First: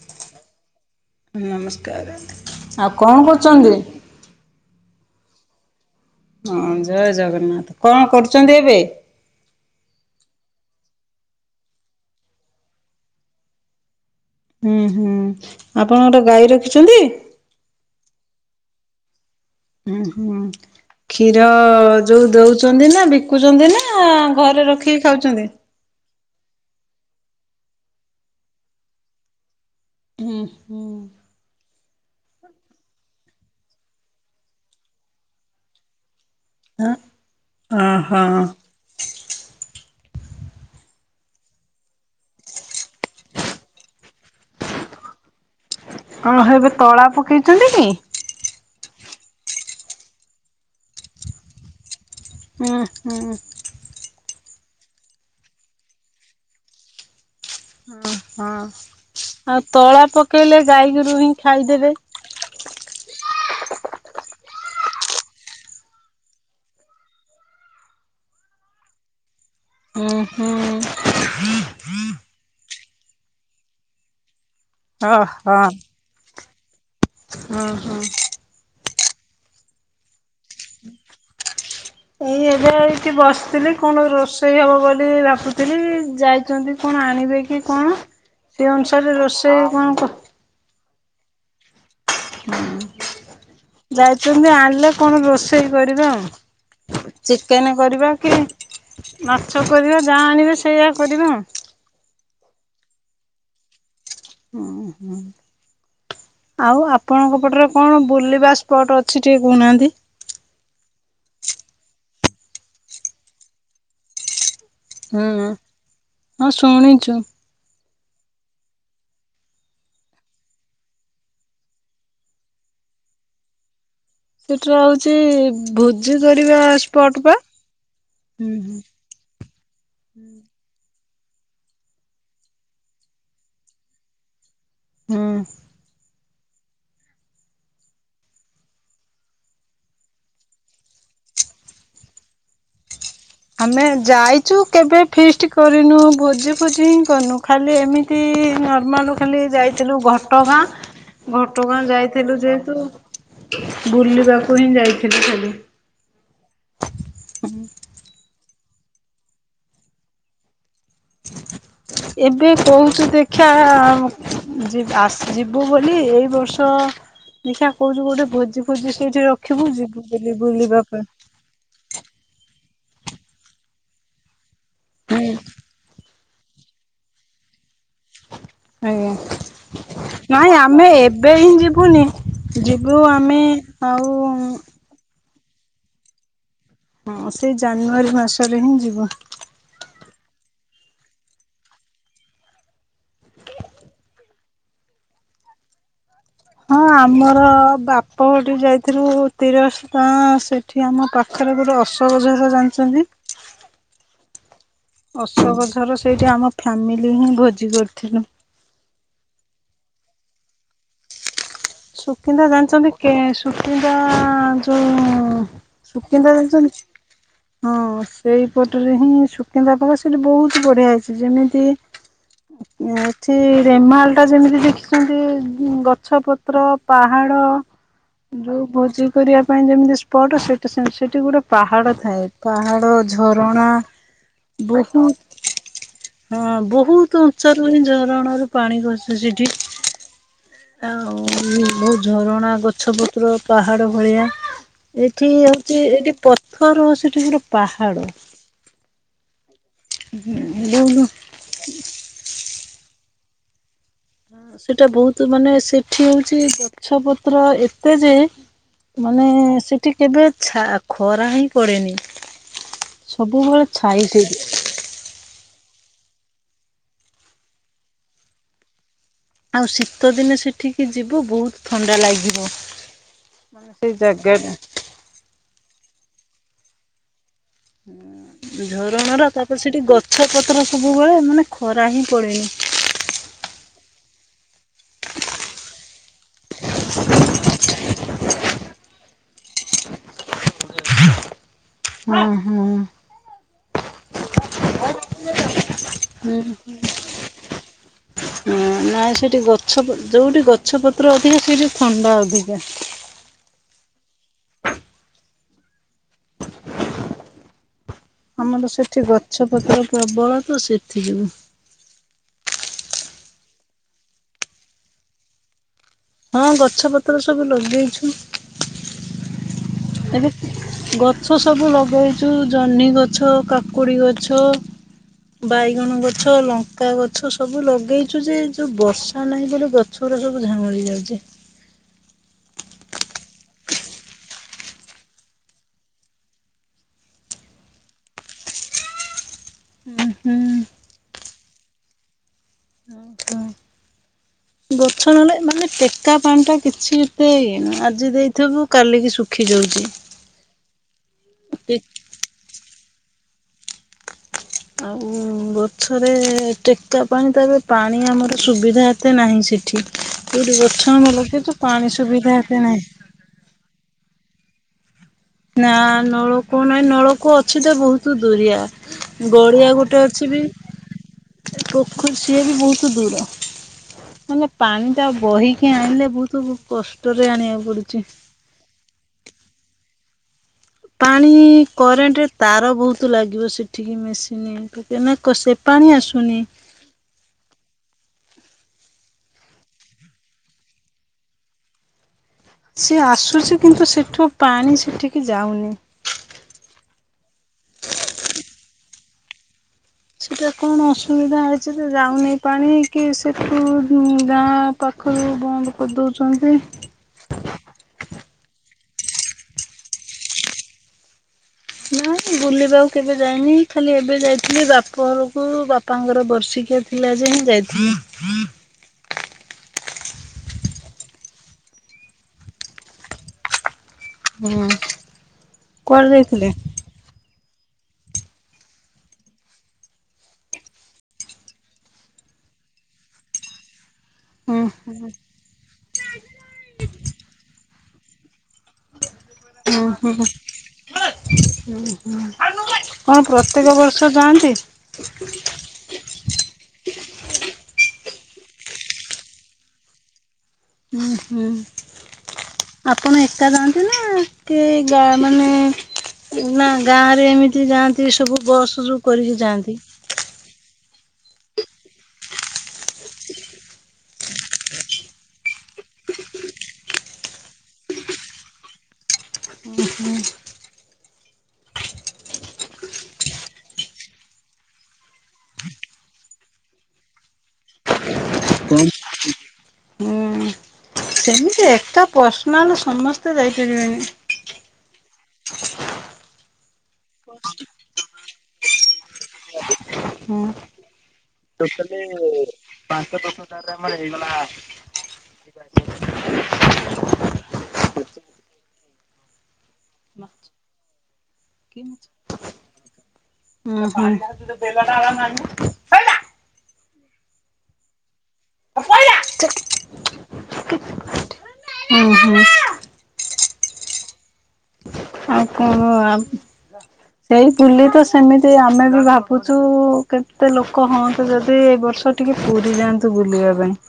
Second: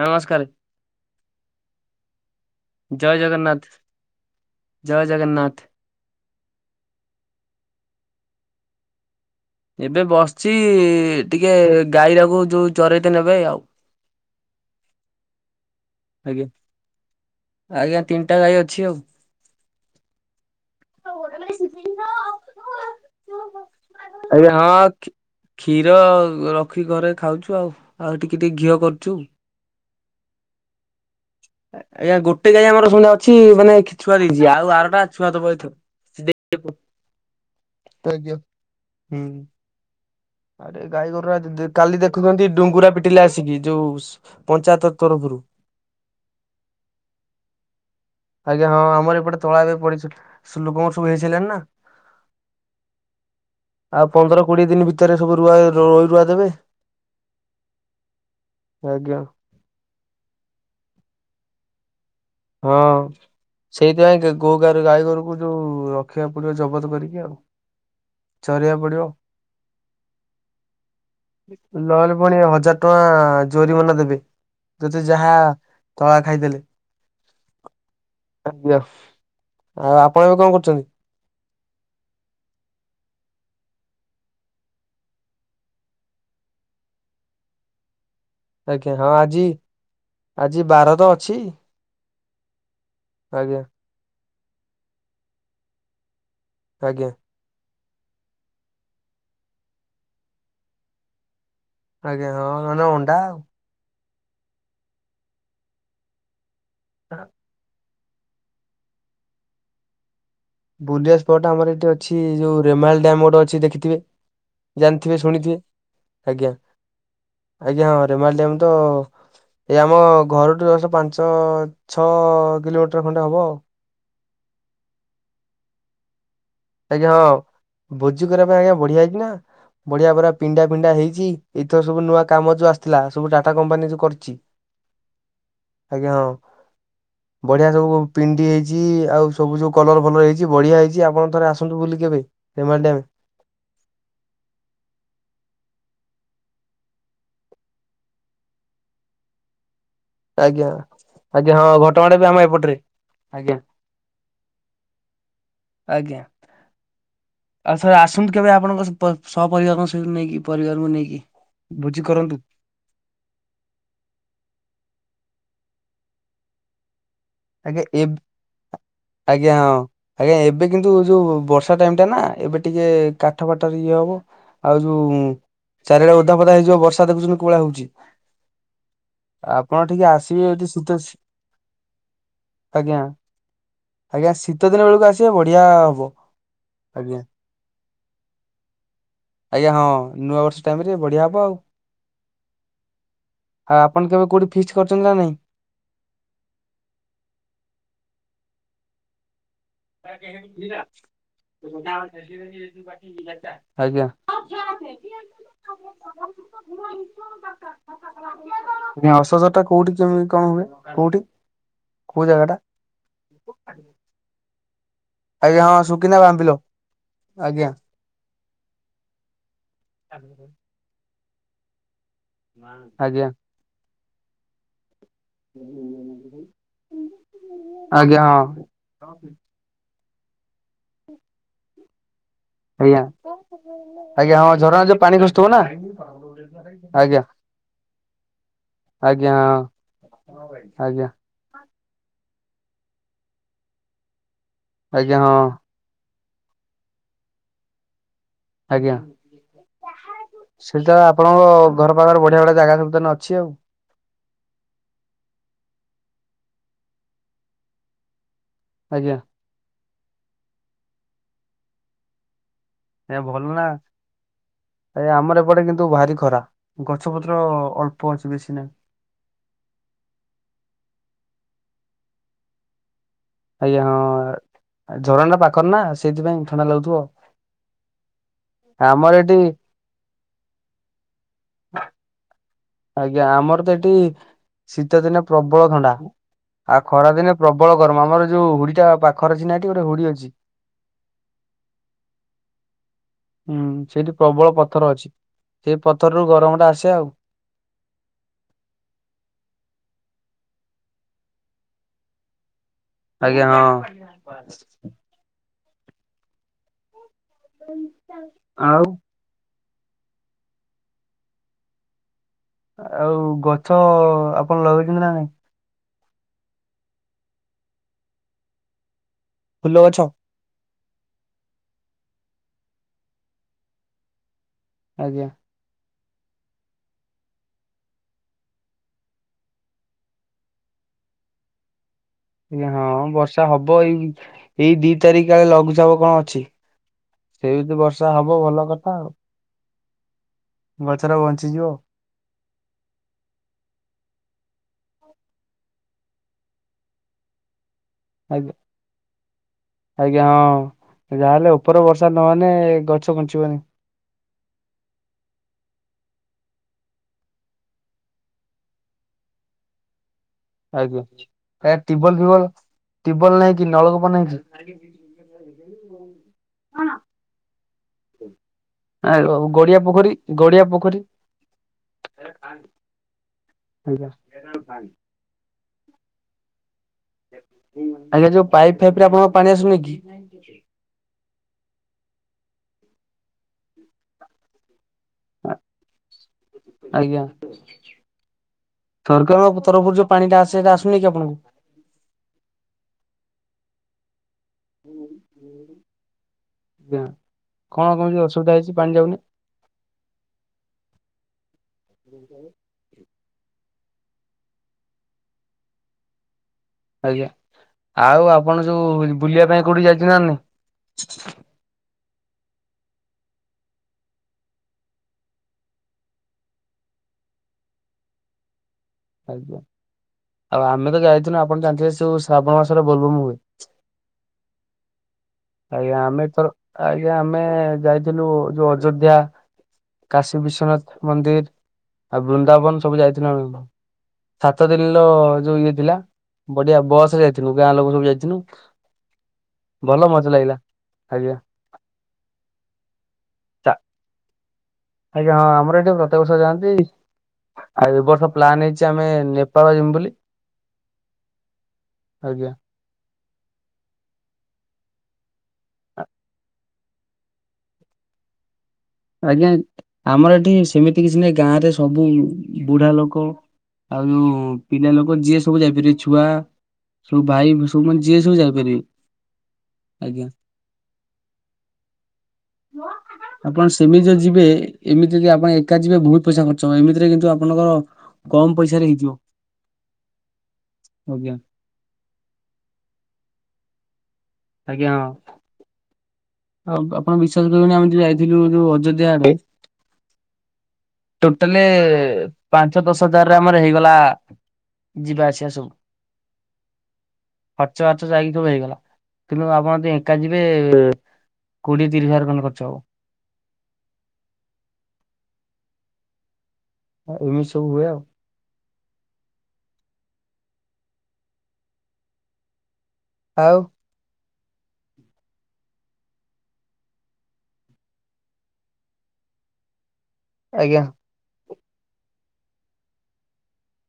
ନମସ୍କାର ନମସ୍କାର ଆଉ ଜୟ କଣ ଜଗନ୍ନାଥ କରୁଚନ୍ତି। ଜୟ ଜଗନ୍ନାଥ। ହଁ ଜୟ ଜଗନ୍ନାଥ କଣ କରୁଚନ୍ତି ଏବେ ଏବେ ବସିଛି ଟିକେ ଗାଈରାକୁ ଯୋଉ ଚରେଇ ତେ ନେବେ ଆଉ। ହୁଁ ହୁଁ ଆପଣ ଗୋଟେ ଆଜ୍ଞା ଗାଈ ରଖିଛନ୍ତି। ଆଜ୍ଞା ତିନିଟା ଗାଈ ଅଛି ଆଉ। ଉଁ ହୁଁ। କ୍ଷୀର ଯୋଉ ଦଉଚନ୍ତି ନା ବିକୁଚନ୍ତି ନା ଆଜ୍ଞା ଘରେ ହଁ। ରଖିକି ଖି- ଖାଉଛନ୍ତି। କ୍ଷୀର ରଖି ଘରେ ଖାଉଛୁ ଆଉ ଆଉ ଟିକେ ଟିକେ ଘିଅ କରୁଛୁ। ହୁଁ ହୁଁ। ଆଜ୍ଞା ଗୋଟେ ଗାଈ ଆମର ସମୁଦାଏ ଅଛି ମାନେ ଛୁଆ ଦେଇଚି ଆଉ ଆରଟା ଛୁଆ ଦେବ ଏଥର। ଗୁଆ ଓହୋ ଘିଅ ହୁଁ। ଆରେ ଗାଈଗୋରୁ ରା ଦେ କାଲି ଦେଖୁଛନ୍ତି ଡୁଙ୍ଗୁରା ପିଟିଲେ ଆସିକି ଯୋଉ ପଞ୍ଚାୟତ ତରପୁରୁ। ହଁ ହେବେ ତଳା ପକେଇଚନ୍ତି କି? ଆଜ୍ଞା ହଁ ଆମର ଏପଟେ ତଳା ଏବେ ପଡିଚି ଲୋକଙ୍କର ସବୁ ହେଇ ସାଇଲାଣି ନା। ହୁଁ ହୁଁ। ଆଉ ପନ୍ଦର କୋଡିଏ ଦିନି ଭିତରେ ସବୁ ରୁଆ ରହି ରୁଆ ଦେବେ। ଉଁ ହଁ ଆଜ୍ଞା ଆଉ ତଳା ପକେଇଲେ ଗାଈ ଗୋରୁ ହିଁ ଖାଇଦେବେ। ହଁ। ସେଇଥିପାଇଁ ଗା ଗୋ ଗାର ଗାଈଗୋରୁକୁ ଯୋଉ ରଖିବାକୁ ପଡିବ ଜବତ କରିକି ଆଉ। ଚରିବାକୁ ପଡିବ। ହଁ ହଁ। ଲହେଲେ ପୁଣି ହଜାର ଟଙ୍କା ଜୋରି ମନା ଦେବି। ତୁ ତ ଯାହା ଓହୋ। ତଳା ଖାଇଦେଲେ। ହଁ ହଁ। ଆଜ୍ଞା ଆଉ ଆପଣ ଏବେ କଣ କରୁଚନ୍ତି। ଏଇ ଏବେ ଏଇଠି ବସିଥିଲି କଣ ରୋଷେଇ ହବ ବୋଲି ଭାବୁଥିଲି ଯାଇ ଯନ୍ଦି କଣ ଆଣିବେ କି କଣ ସେ ଆଜ୍ଞା ହଁ ଅନୁସାରେ ଆଜି ରୋଷେଇ କଣ ଆଜି ବାର ତ ଅଛି। ଆଜ୍ଞା ଯାଇଛନ୍ତି ଆଣିଲେ କଣ ରୋଷେଇ କରିବା ଆଉ। ଆଜ୍ଞା। ଚିକେନ୍ କରିବା କି ମାଛ କରିବା ଯାହା ଆଣିବେ ସେଇଆ କରିବା। ଆଜ୍ଞା ହଁ ନହଲେ ଅଣ୍ଡା ଆଉ। ହୁଁ ହୁଁ ଆଉ ଆପଣଙ୍କ ପଟରେ କଣ ବୁଲିବା ସ୍ପଟ୍ ଅଛି ଟିକେ କହୁନାହାନ୍ତି। ବୁଲିଆ ସ୍ପଟ୍ ଆମର ଏଠି ଅଛି ଯୋଉ ରେମାଲ ଡ୍ୟାମ୍ ଗୋଟେ ଅଛି ଦେଖିଥିବେ। ଜାଣିଥିବେ ହୁଁ ଶୁଣିଥିବେ ହଁ ଆଜ୍ଞା ଶୁଣିଛୁ ଆଜ୍ଞା ହଁ ରେମାଲ ଡ୍ୟାମ ତ ଏଇ ଆମ ଘରଠୁ ଦଶ ପାଞ୍ଚ ଛଅ କିଲୋମିଟର ଖଣ୍ଡେ ହବ। ସେଟା ହଉଛି ଭୋଜି କରିବା ସ୍ପଟ ଆଜ୍ଞା ହଁ ପା ଭୋଜି ହୁଁ କରିବା ପାଇଁ ଆଜ୍ଞା ହୁଁ ବଢିଆ ହେଇଛି ନା। ବଢିଆ ପରା ପିଣ୍ଡା ପିଣ୍ଡା ହେଇଛି ଏଇଥର ସବୁ ନୂଆ କାମ ଯୋଉ ଆସିଥିଲା ସବୁ ଟାଟା କମ୍ପାନୀ ଯୋଉ କରିଚି। ହୁଁ ଆଜ୍ଞା ହଁ। ବଢିଆ ସବୁ ପିଣ୍ଡି ହେଇଚି ଆଉ ସବୁ ସବୁ କଲର ଫଲର ହେଇଛି ବଢିଆ ହେଇଚି ଆପଣ ଥରେ ଆସ ଆସୁନ୍ତୁ ବୋଲି କେବେ ରେମାଲ୍ ଡ୍ୟାମ। ଆମେ ଯାଇଛୁ କେବେ ଫିଷ୍ଟ କରିନୁ ଭୋଜି ଫୋଜି ହିଁ କରିନୁ ଖାଲି ଏମି ତି ନର୍ମାଲୁ ଖାଲି ଯାଇଥିଲୁ ଘଟ୍ ଆଜ୍ଞା ଘଟଗାଁ ଆଜ୍ଞା ହଁ ଘଟଗାଁ ବି ଆମ ଯାଇଥିଲୁ ଏପଟରେ ଯେହେତୁ ଆଜ୍ଞା ବୁଲିବାକୁ ହିଁ ଯାଇଥିଲୁ ଖାଲି। ଆଜ୍ଞା। ଆଉ ଥରେ ଆସନ୍ତୁ କେବେ ଆପଣଙ୍କ ସପରିବାରଙ୍କ ସହିତ ନେଇକି ପରିବାରଙ୍କୁ ନେଇକି। ଭୋଜି କରନ୍ତୁ। ଏବେ କହୁଛୁ ଦେଖ ଦେଖିଆ ଆସ ଯିବୁ ବୋଲି ଏଇ ବର୍ଷ ଦେଖିଆ ଆଜ୍ଞା କୋଉଠି ଏବ୍ ଗୋଟେ ଭୋଜି ଫୋଜି ସେଇଠି ରଖିବୁ ଯିବୁ ବୁଲି ବୁଲିବା ପାଇଁ। ଓ ବର୍ଷ ର୍ଷା ଟାଇମ ଟା ନା ଏବେ ଟିକେ କାଠଫାଟରେ ଇଏ ହବ। ଆଉ ଯୋଉଁ ହୁଁ ଚାରିଆଡେ ଓଦାଫୋଦା ହେଇଯିବ ବର୍ଷା ଦେଖୁଛନ୍ତି କୋଉଭଳିଆ ହୋଉଛି। ଆଜ୍ଞା ଆପଣ ଟିକେ ଆସିବେ ନାଇଁ ଯଦି ଆମେ ଶୀତ ଏବେ ହିଁ ଯିବୁନି, ଆଜ୍ଞା ଯିବୁ ଆମେ ଆଉ [unintelligible] ବେଳକୁ ଆସିବେ ବଢିଆ ହବ। ଆଜ୍ଞା ହଁ ସେଇ ଜାନୁଆରୀ ମାସରେ ହିଁ ଯିବୁ। ଆଜ୍ଞା ହଁ ନୂଆ ବର୍ଷ ଟାଇମ ରେ ବଢିଆ ହବ ଆଉ। ଆଉ ଆପଣ କେବେ କୋଉଠି ଫିଷ୍ଟ କରିଛନ୍ତି ନା ନାଇଁ? ହଁ ଆମର ବାପ ଘଠି ଯାଇଥିଲୁ ତିର ଅଶୋକ [unintelligible] ଆଜ୍ଞା। ଅଶୋକଝର ସେଇଠି ଆମ ଫ୍ୟାମିଲି ହିଁ ଭୋଜି କରିଥିଲୁ। ଆଜ୍ଞ ଅଶୋକଝର ଟା କୋଉଠି କେମିତି କଣ ହୁଏ କୋଉଠି? କୋଉ ଜାଗା ସୁକିନ୍ଦା ଟା ଜାଣିଛନ୍ତି କେ ସୁକିନ୍ଦା ଯୋଉ ହଁ ଆଜ୍ଞା ହଁ ସୁକିନ୍ଦା ବାମ୍ବିଲ ଜାଣିଛନ୍ତି? ଆଜ୍ଞା ହଁ ସେଇପଟରେ ହିଁ ସୁକିନ୍ଦା ପାଖ ସେଇଠି ବହୁତ ବଢିଆ ହେଇଛି ଯେମିତି ଆଜ୍ଞା ଏଠି ରେମାଲ ଟା ଯେମିତି ଦେଖିଛନ୍ତି ଗଛପତ ର ପାହାଡ ଆଜ୍ଞା ହଁ। ଯୋଉ ଭୋଜି କରିବା ପାଇଁ ଯେମିତି ସ୍ପଟ ସେଠି ସେମିତି ସେଠି ଗୋଟେ ପାହାଡ ଥାଏ। ପାହାଡ଼, ଆଜ୍ଞା ଝରଣା। ଆଜ୍ଞା ହଁ ଝରଣାରେ ଯୋଉ ବହୁତ ପାଣି ଖସୁଥିବ ନା? ହଁ ଆଜ୍ଞା ବହୁତ ଉଞ୍ଚାରୁ ହିଁ ଝରଣା ରୁ ପାଣି ଆଜ୍ଞା ଖସୁଛି ଏଠି। ହଁ ଆଜ୍ଞା ଆଉ ବହୁତ ଝରଣା ଗଛପତ୍ର ପାହାଡ ଭଳିଆ। ଆଜ୍ଞା ଏଠି ହଁ ହଉଛି ଏଠି ପଥର ସେଠି ପୂରା ପାହାଡ। ଆଜ୍ଞା ସେଟା ଆପଣଙ୍କ ଘର ପାଖରେ ବଢିଆ ବଢିଆ ଜାଗା ସବୁ ତା ହେଲେ ଅଛି ଆଉ। ସେଇଟା ବହୁତ ମାନେ ସେଠି ହଉଛି ଗଛ ପତ୍ର ଏତେ ଯେ ଆଜ୍ଞା ମାନେ ସେଠି କେବେ ଛା ଖରା ହିଁ ପଡେନି। ନାହିଁ ଭଲ ସବୁବେଳେ ନା। ଛାଇ ସେଇଠି ଆଜ୍ଞା ଆମର ଏପଟେ କିନ୍ତୁ ଭାରି ଖରା ଗଛ ପତ୍ର ଅଳ୍ପ ଅଛି ବେଶୀ ନାହିଁ। ଆଉ ଶୀତ ଦିନେ ସେଠିକି ଯିବୁ ବହୁତ ଥଣ୍ଡା ଲାଗିବ। ମାନେ ଆଜ୍ଞା ସେଇ ଜାଗାଟା। ହଁ ଝରଣା ପାଖରେ ନା ସେଇଥିପାଇଁ ଥଣ୍ଡା ଲାଗୁଥିବ ଆଉ। ଝରଣା ର ତାପରେ ସେଠି ଗଛ ପତ୍ର ସବୁବେଳେ ମାନେ ଖରା ହିଁ ପଡେନି। ଆଜ୍ଞା ଆମର ତ ଏଠି ଶୀତ ଦିନେ ପ୍ରବଳ ଥଣ୍ଡା ଆଉ ଖରା ଦିନେ ପ୍ରବଳ ଗରମ ଆମର ଯୋଉ ହୁଡି ଟା ପାଖରେ ଅଛି ନା ଗୋଟ ହୁଡି ଅଛି। ଉଁ ହୁଁ। ହୁଁ ସେଠି ପ୍ରବଳ ପଥର ଅଛି ସେଇ ପଥରରୁୁ ହୁଁ ଗରମ ଟା ଆସେ ଆଉ। ନାଇଁ ସେଠି ଗଛ ଯୋଉଠି ଗଛପତ୍ର ଅଧିକା ସେଇଠି ଥଣ୍ଡା ଅଧିକା। ଆଜ୍ଞା ହଁ। [unintelligible] ଆମର ଆଉ ସେଠି ଗଛପତ୍ର ପ୍ରବଳ ତ ସେଥି ଯୋଗୁ। ଆଉ ଗଛ ଆପଣ ଲଗେଇଛନ୍ତି ନା ନାଇଁ? ହଁ ଗଛ ପତ୍ର ସବୁ ଲଗେଇଛୁ। ଫୁଲ ଗଛ। ଏବେ ଗଛ ସବୁ ଲଗେଇଛୁ ଜହ୍ନି ଗଛ, କାକୁଡି ଗଛ। ଆଜ୍ଞା। ବାଇଗଣ ଗଛ, ଲଙ୍କା ଗଛ ସବୁ ଲଗେଇଛୁ ଯେ ଯୋଉ ବର୍ଷା ନାହିଁ ବୋଲି ଗଛ ଗଛଗୁରା ସବୁ ଝାଉଁଳି ଯାଉଛି। ଆଜ୍ଞା ହଁ ବର୍ଷା ହବ ଏଇ ଏଇ ଦି ତାରିଖ କାଳେ ଲଘୁଚାପ କଣ ଅଛି। ସେଇମିତି ବର୍ଷା ହବ ଭଲ କଥା ଆଉ। ହୁଁ ହୁଁ। ଗଛଟା ବଞ୍ଚିଯିବ ଆଉ। ଓ ହ। ଗଛ ନେଲେ ମାନେ ଟେକା ପାଣି ଟା କିଛି ଏତେ ଇଏ ନହେଁ ଆଜି ଆଜ୍ଞା ଦେଇଥିବୁ। କାଲିକି ଶୁଖି ଯାଉଛି। ଆଜ୍ଞା ହଁ ଯାହାହେଲେ ଟେ ଉପର ବର୍ଷା ନହେଲେ ଏ ଗଛ ବଞ୍ଚିବନି। ଆଉ ଗଛରେ ଟେକା ପାଣି ତାପରେ ବି ପାଣି ଆମର ସୁବିଧା ଏତେ ନାହିଁ ସେଠି। ଯଉଠି ଗଛ ଆଜ୍ଞା। ଆମର ଲଗେଇଛୁ। ଏ ପାଣି ଟିବଲ ସୁବିଧା ଫିବଲ ଏତେ ନାହିଁ। ଟିବଲ ନାହିଁ କି ନଳକୂପ ନାହିଁ କି ସେଠି ଆ [inaudible] ନା ନଲୋ କଣ ନାହିଁ ନଳକୂଅ ଅଛି ଯେ ବହୁତ ଦୁରିଆ ଆଉ ଗଡିଆ ଗୋଟେ ପୋଖରୀ ଅଛି ବି ଗଡିଆ ପୋଖରୀ ପୋଖରୀ ସିଏ ବି ବହୁତ ଦୂର ଆଜ୍ଞା ମାନେ ପାଣି ଟା ବହିକି କିଏ ଆଣିଲେ ବହୁତ କଷ୍ଟରେ ଆଣିବାକୁ ପଡୁଛି। ଆଜ୍ଞା ଯୋଉ ପାଇପ୍ ଫାଇପ୍ ରେ ଆପଣଙ୍କର ପାଣି ଆସୁନି କି? ୁ [inaudible] ପାଣି କରେଣ୍ଟ ତାର ବହୁତ ଲାଗିବ ସେଠିକି ମେସିନ୍ ଦେଲେ କ ସେ ପାଣି ଆସୁନି। ଆଜ୍ଞା ସରକାର ତରଫରୁ ଯୋଉ ପାଣି ଟା ଆସେ। ସେଇଟା ଆସୁନି କି ଆପଣଙ୍କୁ? ସିଏ ଆସୁଛି। କିନ୍ତୁ ସେଠୁ ପାଣି ସେଠିକି ଯାଉନି। ଆଜ୍ଞା କଣ କି ଏମିତି ଅସୁବିଧା ହେଇଛି ପାଣି ଯାଉନି। ସେଟା କଣ ଅସୁବିଧା ହେଇଛି ତ ଯାଉନି ପାଣି କି ସେଠୁ [inaudible] ପାଖରୁ ବନ୍ଦ କରିଦଉଛନ୍ତି। ଆଜ୍ଞା, ଆଉ ଆପଣ ଯୋଉ ବୁଲିବା ପାଇଁ କୋଉଠି ଯାଇଛନ୍ତି ନା ନାହିଁ। ନା ମୁ ବୁଲିବାକୁ କେବେ ଯାଇନି ଖାଲି ଏବେ ଯାଇଥିଲି ବାପ ଘରକୁ। ବାପ ବାପାଙ୍କର ବର୍ଷିକିଆ ଥିଲା ଯେ ଯାଇଥିଲି। ଆଉ ଆମେ ତ ଯାଇୁଥିଲୁ ଆପଣ ଜାଣିିବେ ସବୁ ଶ୍ରାବଣ ମାସରେ ବଲବମ ହୁଏ। ହୁଁ। ଆଜ୍ଞା କୁଆଡେ ଆମେ ଯାଇଥିଲେ? ତର ଆଜ୍ଞା ଆମେ ଯାଇଥିଲୁ ଯୋଉ ଅଯୋଧ୍ୟା କାଶୀ ବିଶ୍ଵନାଥ ମନ୍ଦିର ଆଉ ବୃନ୍ଦାବନ ସବୁ ଯାଇଥିଲୁ ଆମେ। ହୁଁ ସାତ ହୁଁ ଦିନର ଯୋଉ ଇଏ ଥିଲା ବଢିଆ ବସ ରେ ଯାଇଥଥିଲୁ ଗାଁ ଲୋକ ସବୁ ଯାଇଥିଲୁ। ଭଲ ହୁଁ ହୁଁ ମଜା ଲାଗିଲା ଆଜ୍ଞା। କଣ ପ୍ରତ୍ୟେକ ବର୍ଷ ଯାଆନ୍ତି? ଆଜ୍ଞା ହଁ ଆମର ଏଠି ପ୍ରତ୍ୟକ ଵର୍ଷ ଯାନ୍ତି। ଆଉ ଏ ବର୍ଷ ପ୍ଲାନ୍ ହେଇଛି ଆମେ ନେପାଳ ଯମୁ ବୋଲି। ହଁ ହୁଁ ଆଜ୍ଞା ଆପଣ ଏକା ଯାଆନ୍ତି ନା? କି ଗା ମାନେ ନା ଗାଁ ରେ ଏମିତି ଯାଆନ୍ତି ସବୁ ବସ ଯୁ ଆଜ୍ଞା ଆମର ଏଠି ସେମିତି କିଛି ନାହି ଗାଁ ରେ ସବୁ ବୁଢା ଲୋକ ଆଉ ଯୋଉ ପିଲା ଲୋକ ଯିଏ ସବୁ ଯାଇପାରିବେ ଛୁଆ। ସବୁ ଭାଇ ସବୁ ମାନେ ଯିଏ ସବୁ ଯାଇପାରିବେ। ଆଜ୍ଞା [inaudible] ଆପଣ ସେମିତି ଯ ଯିବେ ଏମିତି ଯଦି ଆପଣ ଏକା ଯିବେ। ବହୁତ ପଇସା ଖର୍ଚ୍ଚ ହବ ଏମିତିରେ କିନ୍ତୁ ଆପଣଙ୍କର କମ ପଇସାରେ ହେଇଯିବ। ହୁଁ ଆଜ୍ଞା ସେମିତି ଏକା ପର୍ସନାଲ ସମସ୍ତେ ଯାଇପାରିବେନି। ଆଜ୍ଞା ହଁ ଆପଣ ବିଶ୍ୱାସ କରିବେନ ଆମେ ଯୋଉ ଯାଇଥିଲୁ ଯୋଉ ଅଯୋଧ୍ୟା ପାଇଁ। ହ ଟୋଟାଲି ପାଞ୍ଚ ଦଶ ହଜାରରେ ଆମର ହେଇଗଲା। ଯିବା ଆସିବା ସବୁ। ଖର୍ଚ୍ଚ ଫାର୍ଚ୍ଚ ଯାଇକି ସବୁ ହେଇଗଲା କିନ୍ତୁ ଆପଣ ଯ କାଲିଯିବେ କୋଡିଏ ତିରିିଶ୍ ହଜାର ଖଣ୍ଡେ ଖର୍ଚ ହେବ। ହ ବେଲ ନା ନହିଁ [unintelligible] ଏମିତି ସବୁ ହୁଏ ଆଉ ହୁ [unintelligible] ଆଉ ଆଉ କଣ ଆଉ ସେଇ ବୁଲି ତ ସେମିତି ଆମେ ବି ଭାବୁଛୁ କେତେ ଆଜ୍ଞା ଲୋକ ହୁଅନ୍ତୁ ଯଦି ଏ ବର୍ଷ ଟିକେ ପୁରୀ ଯାଆନ୍ତୁ ବୁଲିବା ପାଇଁ।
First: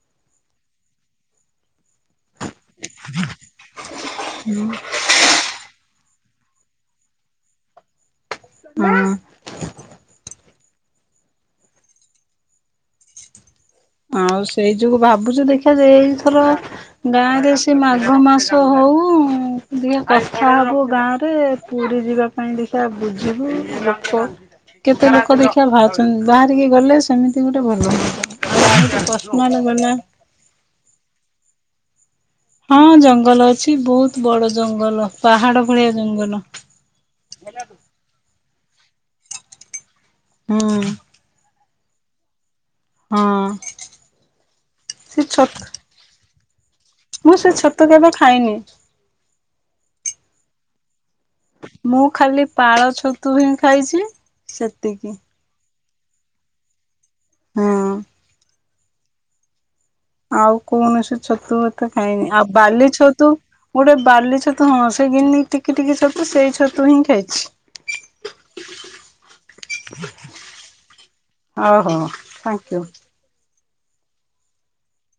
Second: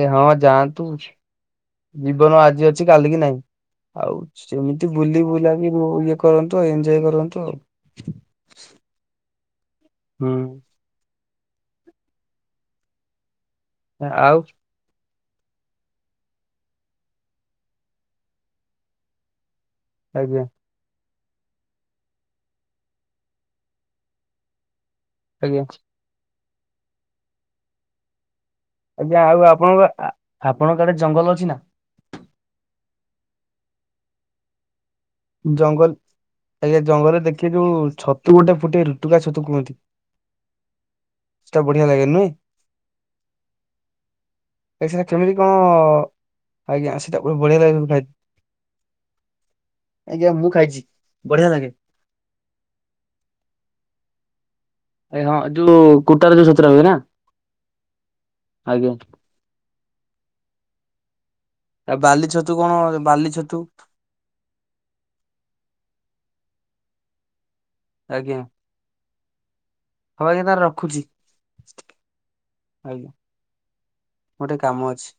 ଏ ହଁ ଯାଆନ୍ତୁ ଜୀବନ ଆଜି ଆଜି ଅଛି କାଲି କି ନାଇଁ ଆଉ ସେମତି ବୁଲି ବୁଲା ବି ଇଏ କରନ୍ତୁ ଏଞ୍ଜୟ କରନ୍ତୁ ଆଉ। ହଁ। ଉଁ। ଆଉ ସେଇ ଯଉ ଭାବୁଛୁ ଦେଖିବା ଯେ ଏଇଥର ଗାଁରେ ସେ ମାଘ ମାସ ହଉ ସେ ଆଜ୍ଞା କଥା ହବାକୁ ଗାଁ ତେ ପୁରୀ ଯିବା ପାଇଁ ଦେଖିଆ ବୁଝିବୁ ଲୋକ କେତେ ଲୋକ ଆଜ୍ଞା ଦେଖିଆ ବାହାରୁଚ ତମେ ବାହାରିଗି ଗଲେ ସେମିତି ଗୋଟେ ଭଲ ହୁଅନ୍ତା। ଏମିତି ଆଜ୍ଞା ଆଉ ପର୍ସନାଲ ଆପଣଙ୍କ ଗଲା ଆପଣଙ୍କ କ ଆଡେ ଜଙ୍ଗଲ ଅଛି ନା? ହଁ ଜଙ୍ଗଲ ଅଛି ବହୁତ ବଡ ଜଙ୍ଗଲ ପାହାଡ ଭଳିଆ ଜଙ୍ଗଲ ଆଜ୍ଞା ଜଙ୍ଗଲରେ ଦେଖିବେ ଯୋଉ ଛତୁ ଗୋଟେ ଫୁଟେ ରୁଟୁକା ଛତୁ କୁହନ୍ତି। ହୁଁ। ସେଟା ବଢିଆ ଲାଗେ ନୁଅେଁ। ହଁ। ଏ ସାର୍ ସେ କେମିତି କଣ ଛତୁ ଆଜ୍ଞା ତାକୁ ମୁଁ ସେ ବଢିଆ ଲାଗିବ ଛତୁ ମୁଁ ଖାଇ କେବେ ଖାଇନି ଆଜ୍ଞା ମୁଁ ଖାଇଛି ବଢିଆ ଲାଗେ ମୁଁ ଖାଲି ପାଳ ଛତୁ ହିଁ ଖାଇଛି ସେତିକି ଏ ହଁ ଯୋଉ କୁଟାରେ ଯୋଉ ଛତୁରା ହୁଏ ନା ହଁ। ଆଜ୍ଞା। ଆଉ କୌଣସି ଛତୁ ଏତେ ଖାଇନି ଆଉ ବାଲି ଛତୁ ଗୋଟେ ବାଲି ଛତୁ ହଁ ସେଇିଗିନି ଟିକି ଟିକିଛତୁ ସେଇ ଛତୁ ହିଁ ଖାଇଛି। ଆଜ୍ଞା। ହଁ ଏଇନା ରଖୁଛି ଓ ହୋ ଥ୍ୟାଙ୍କୟୁ। ଆଜ୍ଞା। ଗୋଟେ କାମ ଅଛି।